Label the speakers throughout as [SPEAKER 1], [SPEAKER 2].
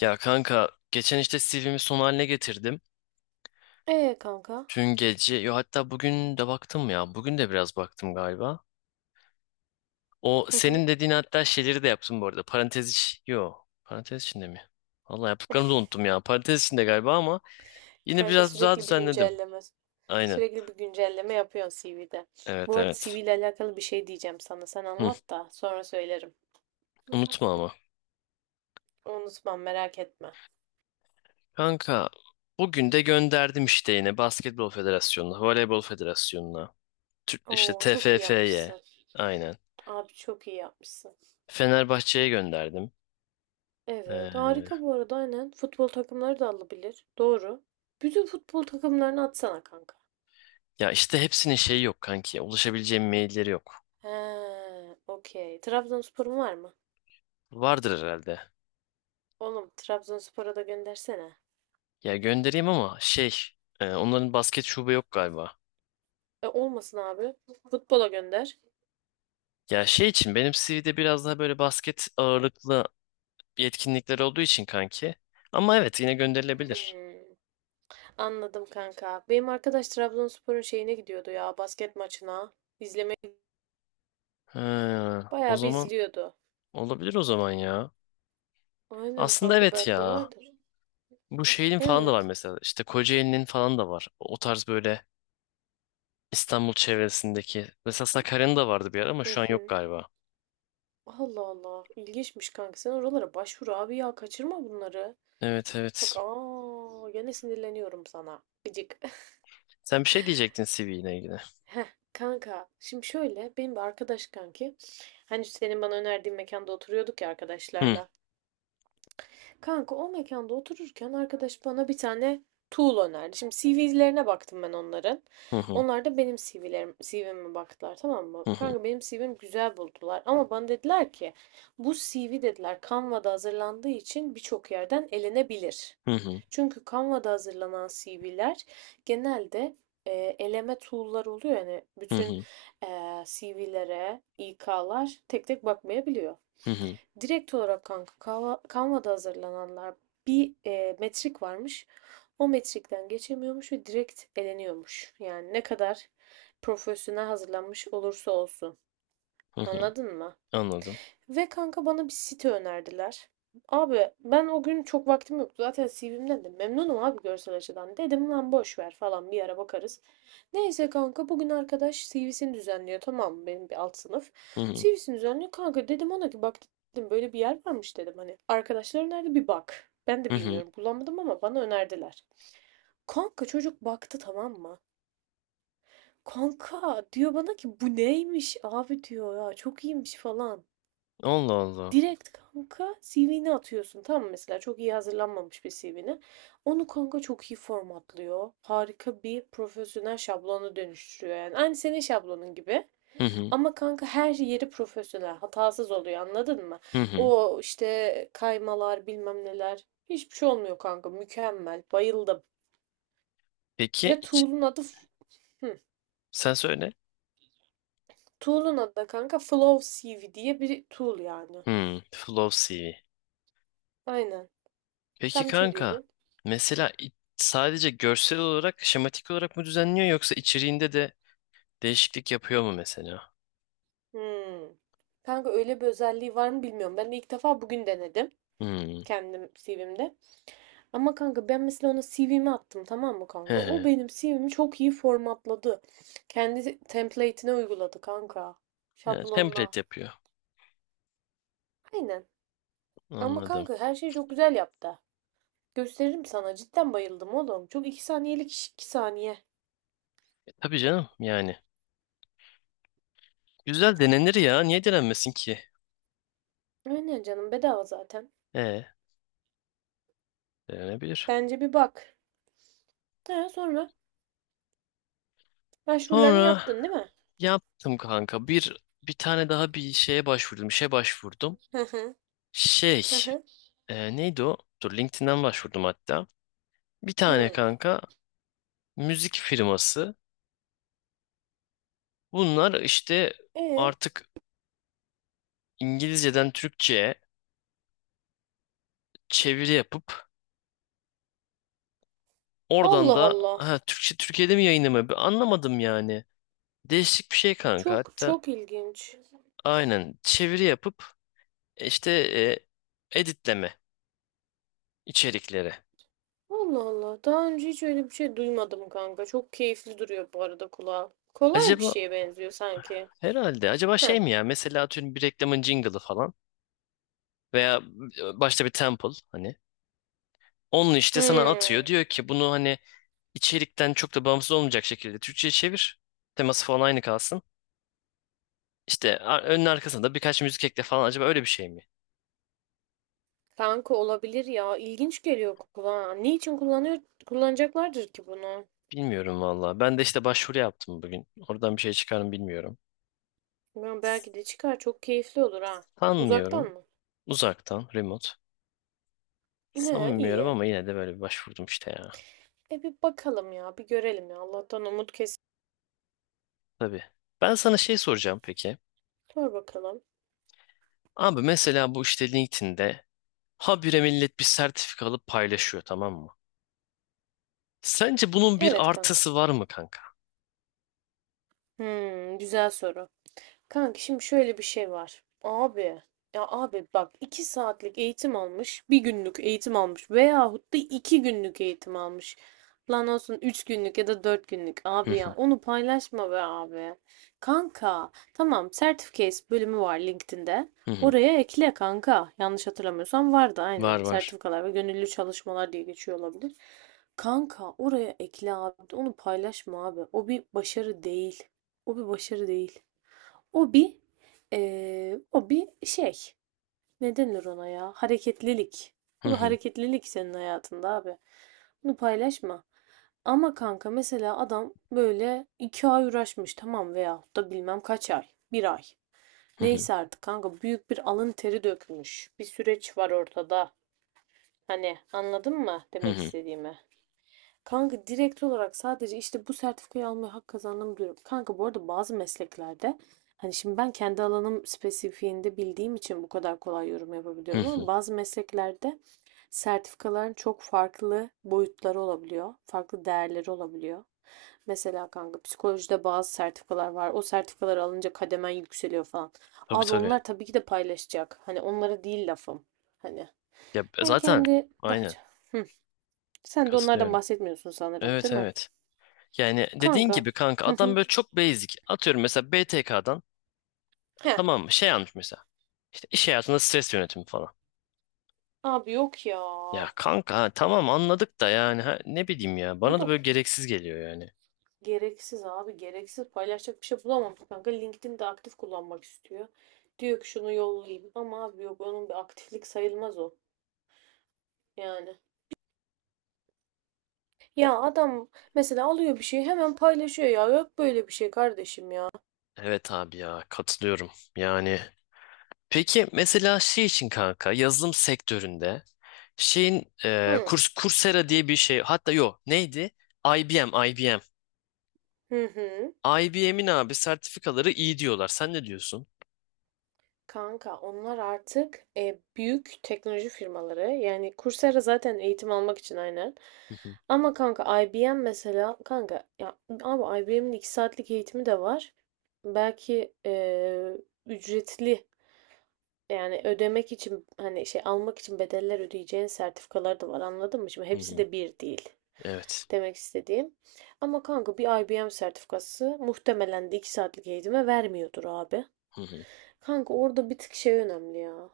[SPEAKER 1] Ya kanka geçen işte CV'mi son haline getirdim.
[SPEAKER 2] Kanka.
[SPEAKER 1] Dün gece yo hatta bugün de baktım ya. Bugün de biraz baktım galiba. O
[SPEAKER 2] Hı hı.
[SPEAKER 1] senin dediğin hatta şeyleri de yaptım bu arada. Parantez iç yo parantez içinde mi? Vallahi yaptıklarımı da unuttum ya. Parantez içinde galiba ama yine
[SPEAKER 2] Kanka
[SPEAKER 1] biraz daha
[SPEAKER 2] sürekli bir
[SPEAKER 1] düzenledim.
[SPEAKER 2] güncelleme.
[SPEAKER 1] Aynen.
[SPEAKER 2] Sürekli bir güncelleme yapıyorsun CV'de.
[SPEAKER 1] Evet
[SPEAKER 2] Bu arada CV
[SPEAKER 1] evet.
[SPEAKER 2] ile alakalı bir şey diyeceğim sana. Sen
[SPEAKER 1] Hı,
[SPEAKER 2] anlat da sonra söylerim.
[SPEAKER 1] unutma ama.
[SPEAKER 2] Unutmam, merak etme.
[SPEAKER 1] Kanka bugün de gönderdim işte yine Basketbol Federasyonu'na, Voleybol Federasyonu'na, işte
[SPEAKER 2] Oo, çok iyi
[SPEAKER 1] TFF'ye.
[SPEAKER 2] yapmışsın.
[SPEAKER 1] Aynen.
[SPEAKER 2] Abi çok iyi yapmışsın.
[SPEAKER 1] Fenerbahçe'ye gönderdim.
[SPEAKER 2] Evet,
[SPEAKER 1] Ee,
[SPEAKER 2] harika bu arada aynen. Futbol takımları da alabilir. Doğru. Bütün futbol takımlarını atsana kanka.
[SPEAKER 1] Ya işte hepsinin şeyi yok kanki. Ulaşabileceğim mailleri yok.
[SPEAKER 2] He, okey. Trabzonspor'un var mı?
[SPEAKER 1] Vardır herhalde.
[SPEAKER 2] Oğlum Trabzonspor'a da göndersene.
[SPEAKER 1] Ya göndereyim ama şey, onların basket şube yok galiba.
[SPEAKER 2] E, olmasın abi. Futbola gönder.
[SPEAKER 1] Ya şey için benim CV'de biraz daha böyle basket ağırlıklı yetkinlikler olduğu için kanki. Ama evet yine gönderilebilir.
[SPEAKER 2] Hmm. Anladım kanka. Benim arkadaş Trabzonspor'un şeyine gidiyordu ya, basket maçına. İzlemeye
[SPEAKER 1] He, o
[SPEAKER 2] bayağı bir
[SPEAKER 1] zaman
[SPEAKER 2] izliyordu.
[SPEAKER 1] olabilir o zaman ya.
[SPEAKER 2] Aynen
[SPEAKER 1] Aslında
[SPEAKER 2] kanka,
[SPEAKER 1] evet
[SPEAKER 2] belki de
[SPEAKER 1] ya.
[SPEAKER 2] vardır.
[SPEAKER 1] Bu şeyin falan da var
[SPEAKER 2] Evet.
[SPEAKER 1] mesela. İşte Kocaeli'nin falan da var. O tarz böyle İstanbul çevresindeki. Mesela Sakarya'nın da vardı bir ara ama
[SPEAKER 2] Hı
[SPEAKER 1] şu an yok
[SPEAKER 2] hı.
[SPEAKER 1] galiba.
[SPEAKER 2] Allah Allah. İlginçmiş kanka. Sen oralara başvur abi ya. Kaçırma bunları.
[SPEAKER 1] Evet evet.
[SPEAKER 2] Bak aa, gene sinirleniyorum sana. Gıcık.
[SPEAKER 1] Sen bir şey diyecektin CV ile ilgili.
[SPEAKER 2] Heh, kanka şimdi şöyle, benim bir arkadaş kanki. Hani senin bana önerdiğin mekanda oturuyorduk ya
[SPEAKER 1] Hı
[SPEAKER 2] arkadaşlarla. Kanka o mekanda otururken arkadaş bana bir tane tool önerdi. Şimdi CV'lerine baktım ben onların.
[SPEAKER 1] hı hı
[SPEAKER 2] Onlar da benim CV'me baktılar, tamam mı?
[SPEAKER 1] hı hı
[SPEAKER 2] Kanka benim CV'mi güzel buldular ama bana dediler ki bu CV dediler Canva'da hazırlandığı için birçok yerden elenebilir.
[SPEAKER 1] hı hı
[SPEAKER 2] Çünkü Canva'da hazırlanan CV'ler genelde e, eleme tool'lar oluyor. Yani
[SPEAKER 1] hı
[SPEAKER 2] bütün
[SPEAKER 1] hı
[SPEAKER 2] CV'lere İK'lar tek tek bakmayabiliyor.
[SPEAKER 1] hı hı
[SPEAKER 2] Direkt olarak kanka Canva'da hazırlananlar bir metrik varmış. O metrikten geçemiyormuş ve direkt eleniyormuş. Yani ne kadar profesyonel hazırlanmış olursa olsun.
[SPEAKER 1] hı hı.
[SPEAKER 2] Anladın mı?
[SPEAKER 1] Anladım.
[SPEAKER 2] Ve kanka bana bir site önerdiler. Abi ben o gün çok vaktim yoktu. Zaten CV'mden de memnunum abi, görsel açıdan. Dedim lan boş ver falan, bir ara bakarız. Neyse kanka bugün arkadaş CV'sini düzenliyor. Tamam mı? Benim bir alt sınıf.
[SPEAKER 1] Hı hı
[SPEAKER 2] CV'sini düzenliyor. Kanka dedim ona ki bak dedim böyle bir yer varmış dedim. Hani arkadaşlar önerdi, bir bak. Ben de
[SPEAKER 1] hı hı.
[SPEAKER 2] bilmiyorum, bulamadım ama bana önerdiler. Kanka çocuk baktı, tamam mı? Kanka diyor bana ki bu neymiş abi diyor ya, çok iyiymiş falan.
[SPEAKER 1] Allah Allah.
[SPEAKER 2] Direkt kanka CV'ni atıyorsun. Tamam mı? Mesela çok iyi hazırlanmamış bir CV'ni. Onu kanka çok iyi formatlıyor. Harika bir profesyonel şablonu dönüştürüyor yani. Aynı senin şablonun gibi.
[SPEAKER 1] Hı hı
[SPEAKER 2] Ama kanka her şey yeri profesyonel. Hatasız oluyor, anladın mı?
[SPEAKER 1] hı hı.
[SPEAKER 2] O işte kaymalar bilmem neler. Hiçbir şey olmuyor kanka. Mükemmel. Bayıldım.
[SPEAKER 1] Peki
[SPEAKER 2] Ve
[SPEAKER 1] iç-
[SPEAKER 2] tool'un adı hı.
[SPEAKER 1] sen söyle.
[SPEAKER 2] Tool'un adı da kanka Flow CV diye bir tool yani.
[SPEAKER 1] Hı, flow CV.
[SPEAKER 2] Aynen.
[SPEAKER 1] Peki
[SPEAKER 2] Sen bir şey
[SPEAKER 1] kanka
[SPEAKER 2] diyordun.
[SPEAKER 1] mesela sadece görsel olarak şematik olarak mı düzenliyor yoksa içeriğinde de değişiklik yapıyor mu mesela?
[SPEAKER 2] Hımm. Kanka öyle bir özelliği var mı bilmiyorum. Ben de ilk defa bugün denedim.
[SPEAKER 1] Hı.
[SPEAKER 2] Kendim CV'mde. Ama kanka ben mesela ona CV'mi attım tamam mı
[SPEAKER 1] He
[SPEAKER 2] kanka? O
[SPEAKER 1] he.
[SPEAKER 2] benim CV'mi çok iyi formatladı. Kendi template'ine uyguladı kanka.
[SPEAKER 1] He,
[SPEAKER 2] Şablonuna.
[SPEAKER 1] template yapıyor.
[SPEAKER 2] Aynen. Ama
[SPEAKER 1] Anladım.
[SPEAKER 2] kanka her şeyi çok güzel yaptı. Gösteririm sana. Cidden bayıldım oğlum. Çok 2 saniyelik iş, 2 saniye.
[SPEAKER 1] E, tabii canım yani. Güzel denenir ya. Niye denenmesin ki?
[SPEAKER 2] Aynen canım, bedava zaten.
[SPEAKER 1] E, denenebilir.
[SPEAKER 2] Bence bir bak. Ha, sonra başvurularını
[SPEAKER 1] Sonra
[SPEAKER 2] yaptın değil mi?
[SPEAKER 1] yaptım kanka. Bir tane daha bir şeye başvurdum. İşe başvurdum.
[SPEAKER 2] Hı hı.
[SPEAKER 1] Şey,
[SPEAKER 2] Hı hı.
[SPEAKER 1] neydi o? Dur LinkedIn'den başvurdum hatta. Bir tane
[SPEAKER 2] Hı.
[SPEAKER 1] kanka müzik firması. Bunlar işte
[SPEAKER 2] E
[SPEAKER 1] artık İngilizceden Türkçe'ye çeviri yapıp oradan
[SPEAKER 2] Allah
[SPEAKER 1] da
[SPEAKER 2] Allah.
[SPEAKER 1] ha, Türkçe Türkiye'de mi yayınlamıyor? Bir anlamadım yani. Değişik bir şey kanka
[SPEAKER 2] Çok
[SPEAKER 1] hatta.
[SPEAKER 2] çok ilginç.
[SPEAKER 1] Aynen çeviri yapıp işte editleme içerikleri.
[SPEAKER 2] Allah Allah. Daha önce hiç öyle bir şey duymadım kanka. Çok keyifli duruyor bu arada kulağa. Kolay bir
[SPEAKER 1] Acaba
[SPEAKER 2] şeye benziyor sanki.
[SPEAKER 1] herhalde. Acaba
[SPEAKER 2] Heh.
[SPEAKER 1] şey mi ya? Mesela atıyorum bir reklamın jingle'ı falan veya başta bir temple hani. Onun işte sana
[SPEAKER 2] Hmm.
[SPEAKER 1] atıyor. Diyor ki bunu hani içerikten çok da bağımsız olmayacak şekilde Türkçe'ye çevir. Teması falan aynı kalsın. İşte önün arkasında birkaç müzik ekle falan. Acaba öyle bir şey mi?
[SPEAKER 2] Kanka olabilir ya. İlginç geliyor kulağa. Ne için kullanıyor, kullanacaklardır ki bunu?
[SPEAKER 1] Bilmiyorum valla. Ben de işte başvuru yaptım bugün. Oradan bir şey çıkar mı bilmiyorum.
[SPEAKER 2] Ben belki de çıkar. Çok keyifli olur ha. Uzaktan
[SPEAKER 1] Sanmıyorum.
[SPEAKER 2] mı?
[SPEAKER 1] Uzaktan, remote.
[SPEAKER 2] He,
[SPEAKER 1] Sanmıyorum
[SPEAKER 2] iyi.
[SPEAKER 1] ama yine de böyle bir başvurdum işte ya.
[SPEAKER 2] E bir bakalım ya. Bir görelim ya. Allah'tan umut kesin.
[SPEAKER 1] Tabii. Ben sana şey soracağım peki.
[SPEAKER 2] Sor bakalım.
[SPEAKER 1] Abi mesela bu işte LinkedIn'de habire millet bir sertifika alıp paylaşıyor tamam mı? Sence bunun bir
[SPEAKER 2] Evet kanka.
[SPEAKER 1] artısı var mı kanka?
[SPEAKER 2] Hmm, güzel soru. Kanka şimdi şöyle bir şey var. Abi ya abi bak, iki saatlik eğitim almış, bir günlük eğitim almış veyahut da iki günlük eğitim almış. Lan olsun, üç günlük ya da dört günlük
[SPEAKER 1] Hı
[SPEAKER 2] abi ya,
[SPEAKER 1] hı,
[SPEAKER 2] onu paylaşma be abi. Kanka tamam, Certificates bölümü var LinkedIn'de.
[SPEAKER 1] hı hı.
[SPEAKER 2] Oraya ekle kanka. Yanlış hatırlamıyorsam vardı
[SPEAKER 1] Var
[SPEAKER 2] aynen.
[SPEAKER 1] var.
[SPEAKER 2] Sertifikalar ve gönüllü çalışmalar diye geçiyor olabilir. Kanka oraya ekle abi. Onu paylaşma abi. O bir başarı değil. O bir başarı değil. O bir o bir şey. Ne denir ona ya? Hareketlilik.
[SPEAKER 1] Hı
[SPEAKER 2] O bir
[SPEAKER 1] hı,
[SPEAKER 2] hareketlilik senin hayatında abi. Bunu paylaşma. Ama kanka mesela adam böyle iki ay uğraşmış tamam veyahut da bilmem kaç ay. Bir ay.
[SPEAKER 1] hı hı,
[SPEAKER 2] Neyse artık kanka büyük bir alın teri dökmüş. Bir süreç var ortada. Hani anladın mı
[SPEAKER 1] hı
[SPEAKER 2] demek
[SPEAKER 1] hı,
[SPEAKER 2] istediğimi? Kanka direkt olarak sadece işte bu sertifikayı almaya hak kazandım diyorum. Kanka bu arada bazı mesleklerde hani şimdi ben kendi alanım spesifiğinde bildiğim için bu kadar kolay yorum
[SPEAKER 1] hı
[SPEAKER 2] yapabiliyorum ama
[SPEAKER 1] hı.
[SPEAKER 2] bazı mesleklerde sertifikaların çok farklı boyutları olabiliyor. Farklı değerleri olabiliyor. Mesela kanka psikolojide bazı sertifikalar var. O sertifikaları alınca kademen yükseliyor falan.
[SPEAKER 1] Tabii
[SPEAKER 2] Abi
[SPEAKER 1] tabii.
[SPEAKER 2] onlar tabii ki de paylaşacak. Hani onlara değil lafım. Hani
[SPEAKER 1] Ya
[SPEAKER 2] ben
[SPEAKER 1] zaten
[SPEAKER 2] kendi daha...
[SPEAKER 1] aynen
[SPEAKER 2] Hı. Sen de onlardan
[SPEAKER 1] katılıyorum.
[SPEAKER 2] bahsetmiyorsun sanırım,
[SPEAKER 1] Evet
[SPEAKER 2] değil mi?
[SPEAKER 1] evet. Yani dediğin
[SPEAKER 2] Kanka.
[SPEAKER 1] gibi kanka
[SPEAKER 2] Hı
[SPEAKER 1] adam
[SPEAKER 2] hı.
[SPEAKER 1] böyle çok basic. Atıyorum mesela BTK'dan
[SPEAKER 2] Heh.
[SPEAKER 1] tamam mı? Şey almış mesela. İşte iş hayatında stres yönetimi falan.
[SPEAKER 2] Abi yok ya.
[SPEAKER 1] Ya kanka ha, tamam anladık da yani ha, ne bileyim ya
[SPEAKER 2] Bu
[SPEAKER 1] bana da
[SPEAKER 2] da
[SPEAKER 1] böyle gereksiz geliyor yani.
[SPEAKER 2] gereksiz abi. Gereksiz paylaşacak bir şey bulamamış kanka. LinkedIn'de aktif kullanmak istiyor. Diyor ki şunu yollayayım. Ama abi yok, onun bir aktiflik sayılmaz o. Yani. Ya adam mesela alıyor bir şeyi hemen paylaşıyor ya. Yok böyle bir şey kardeşim ya.
[SPEAKER 1] Evet abi ya katılıyorum. Yani peki mesela şey için kanka yazılım sektöründe şeyin
[SPEAKER 2] Hı.
[SPEAKER 1] kurs Coursera diye bir şey hatta yok neydi? IBM IBM.
[SPEAKER 2] Hı hı.
[SPEAKER 1] IBM'in abi sertifikaları iyi diyorlar. Sen ne diyorsun?
[SPEAKER 2] Kanka onlar artık büyük teknoloji firmaları. Yani Coursera zaten eğitim almak için aynen.
[SPEAKER 1] Hı hı,
[SPEAKER 2] Ama kanka IBM mesela, kanka ya abi IBM'in 2 saatlik eğitimi de var. Belki ücretli, yani ödemek için hani şey almak için bedeller ödeyeceğin sertifikalar da var, anladın mı? Şimdi
[SPEAKER 1] hı
[SPEAKER 2] hepsi
[SPEAKER 1] hı.
[SPEAKER 2] de bir değil.
[SPEAKER 1] Evet.
[SPEAKER 2] Demek istediğim. Ama kanka bir IBM sertifikası muhtemelen de 2 saatlik eğitime vermiyordur abi.
[SPEAKER 1] Hı hı,
[SPEAKER 2] Kanka orada bir tık şey önemli ya.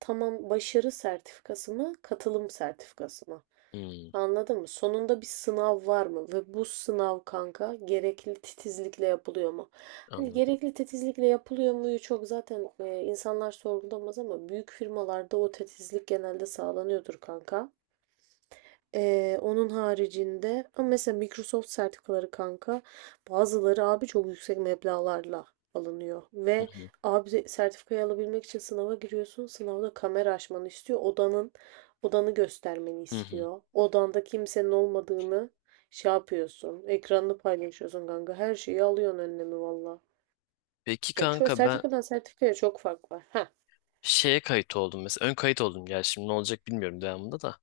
[SPEAKER 2] Tamam, başarı sertifikası mı, katılım sertifikası mı?
[SPEAKER 1] hı.
[SPEAKER 2] Anladın mı? Sonunda bir sınav var mı? Ve bu sınav kanka gerekli titizlikle yapılıyor mu? Hani
[SPEAKER 1] Anladım.
[SPEAKER 2] gerekli titizlikle yapılıyor muyu çok zaten insanlar sorgulamaz ama büyük firmalarda o titizlik genelde sağlanıyordur kanka. Onun haricinde ama mesela Microsoft sertifikaları kanka, bazıları abi çok yüksek meblağlarla alınıyor
[SPEAKER 1] Hı
[SPEAKER 2] ve
[SPEAKER 1] hı,
[SPEAKER 2] abi sertifikayı alabilmek için sınava giriyorsun, sınavda kamera açmanı istiyor, odanı göstermeni
[SPEAKER 1] hı hı.
[SPEAKER 2] istiyor, odanda kimsenin olmadığını şey yapıyorsun, ekranını paylaşıyorsun kanka, her şeyi alıyorsun önlemi, valla
[SPEAKER 1] Peki
[SPEAKER 2] yani çok
[SPEAKER 1] kanka ben
[SPEAKER 2] sertifikadan sertifikaya çok fark var ha.
[SPEAKER 1] şeye kayıt oldum mesela ön kayıt oldum gel şimdi ne olacak bilmiyorum devamında da.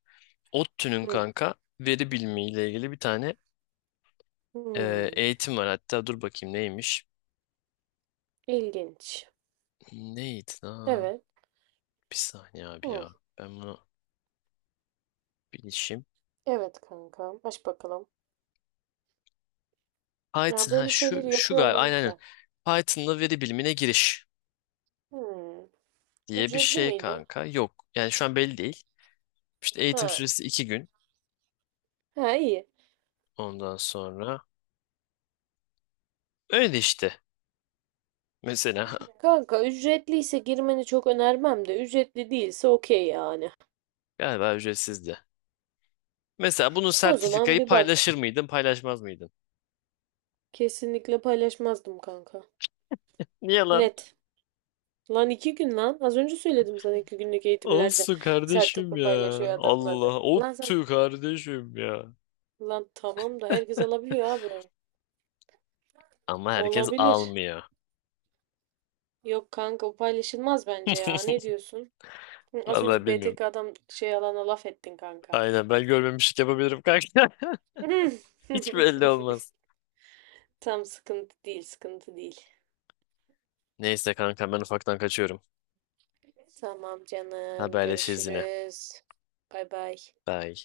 [SPEAKER 1] ODTÜ'nün
[SPEAKER 2] Hı.
[SPEAKER 1] kanka veri bilimi ile ilgili bir tane
[SPEAKER 2] Hmm.
[SPEAKER 1] eğitim var. Hatta dur bakayım neymiş?
[SPEAKER 2] ilginç
[SPEAKER 1] Neydi lan?
[SPEAKER 2] evet.
[SPEAKER 1] Bir saniye abi
[SPEAKER 2] Hı.
[SPEAKER 1] ya. Ben bunu bilişim.
[SPEAKER 2] Evet kanka, aç bakalım. Ya
[SPEAKER 1] Python ha
[SPEAKER 2] böyle
[SPEAKER 1] şu
[SPEAKER 2] şeyleri
[SPEAKER 1] şu
[SPEAKER 2] yapıyor
[SPEAKER 1] galiba
[SPEAKER 2] olman
[SPEAKER 1] aynen aynen.
[SPEAKER 2] güzel.
[SPEAKER 1] Python'la veri bilimine giriş
[SPEAKER 2] Hmm.
[SPEAKER 1] diye bir
[SPEAKER 2] Ücretli
[SPEAKER 1] şey
[SPEAKER 2] miydi?
[SPEAKER 1] kanka. Yok. Yani şu an belli değil. İşte eğitim
[SPEAKER 2] Ha.
[SPEAKER 1] süresi 2 gün.
[SPEAKER 2] Ha iyi.
[SPEAKER 1] Ondan sonra öyle işte. Mesela
[SPEAKER 2] Kanka ücretliyse girmeni çok önermem de ücretli değilse okey yani.
[SPEAKER 1] galiba ücretsizdi. Mesela bunun
[SPEAKER 2] O zaman
[SPEAKER 1] sertifikayı
[SPEAKER 2] bir bak.
[SPEAKER 1] paylaşır mıydın, paylaşmaz mıydın?
[SPEAKER 2] Kesinlikle paylaşmazdım kanka.
[SPEAKER 1] Niye lan?
[SPEAKER 2] Net. Lan iki gün lan. Az önce söyledim sana, iki günlük eğitimlerde
[SPEAKER 1] Olsun kardeşim
[SPEAKER 2] sertifika
[SPEAKER 1] ya.
[SPEAKER 2] paylaşıyor adamlar da.
[SPEAKER 1] Allah.
[SPEAKER 2] Lan sen.
[SPEAKER 1] Ottu kardeşim ya.
[SPEAKER 2] Lan tamam da herkes alabiliyor abi.
[SPEAKER 1] Ama herkes
[SPEAKER 2] Olabilir.
[SPEAKER 1] almıyor.
[SPEAKER 2] Yok kanka, o paylaşılmaz bence ya. Ne diyorsun? Hı, az
[SPEAKER 1] Vallahi
[SPEAKER 2] önce
[SPEAKER 1] bilmiyorum.
[SPEAKER 2] BTK adam şey alana laf ettin kanka.
[SPEAKER 1] Aynen ben görmemişlik yapabilirim kanka. Hiç belli olmaz.
[SPEAKER 2] Tam sıkıntı değil, sıkıntı değil.
[SPEAKER 1] Neyse kanka ben ufaktan kaçıyorum.
[SPEAKER 2] Tamam canım,
[SPEAKER 1] Haberleşiriz yine.
[SPEAKER 2] görüşürüz. Bay bay.
[SPEAKER 1] Bye.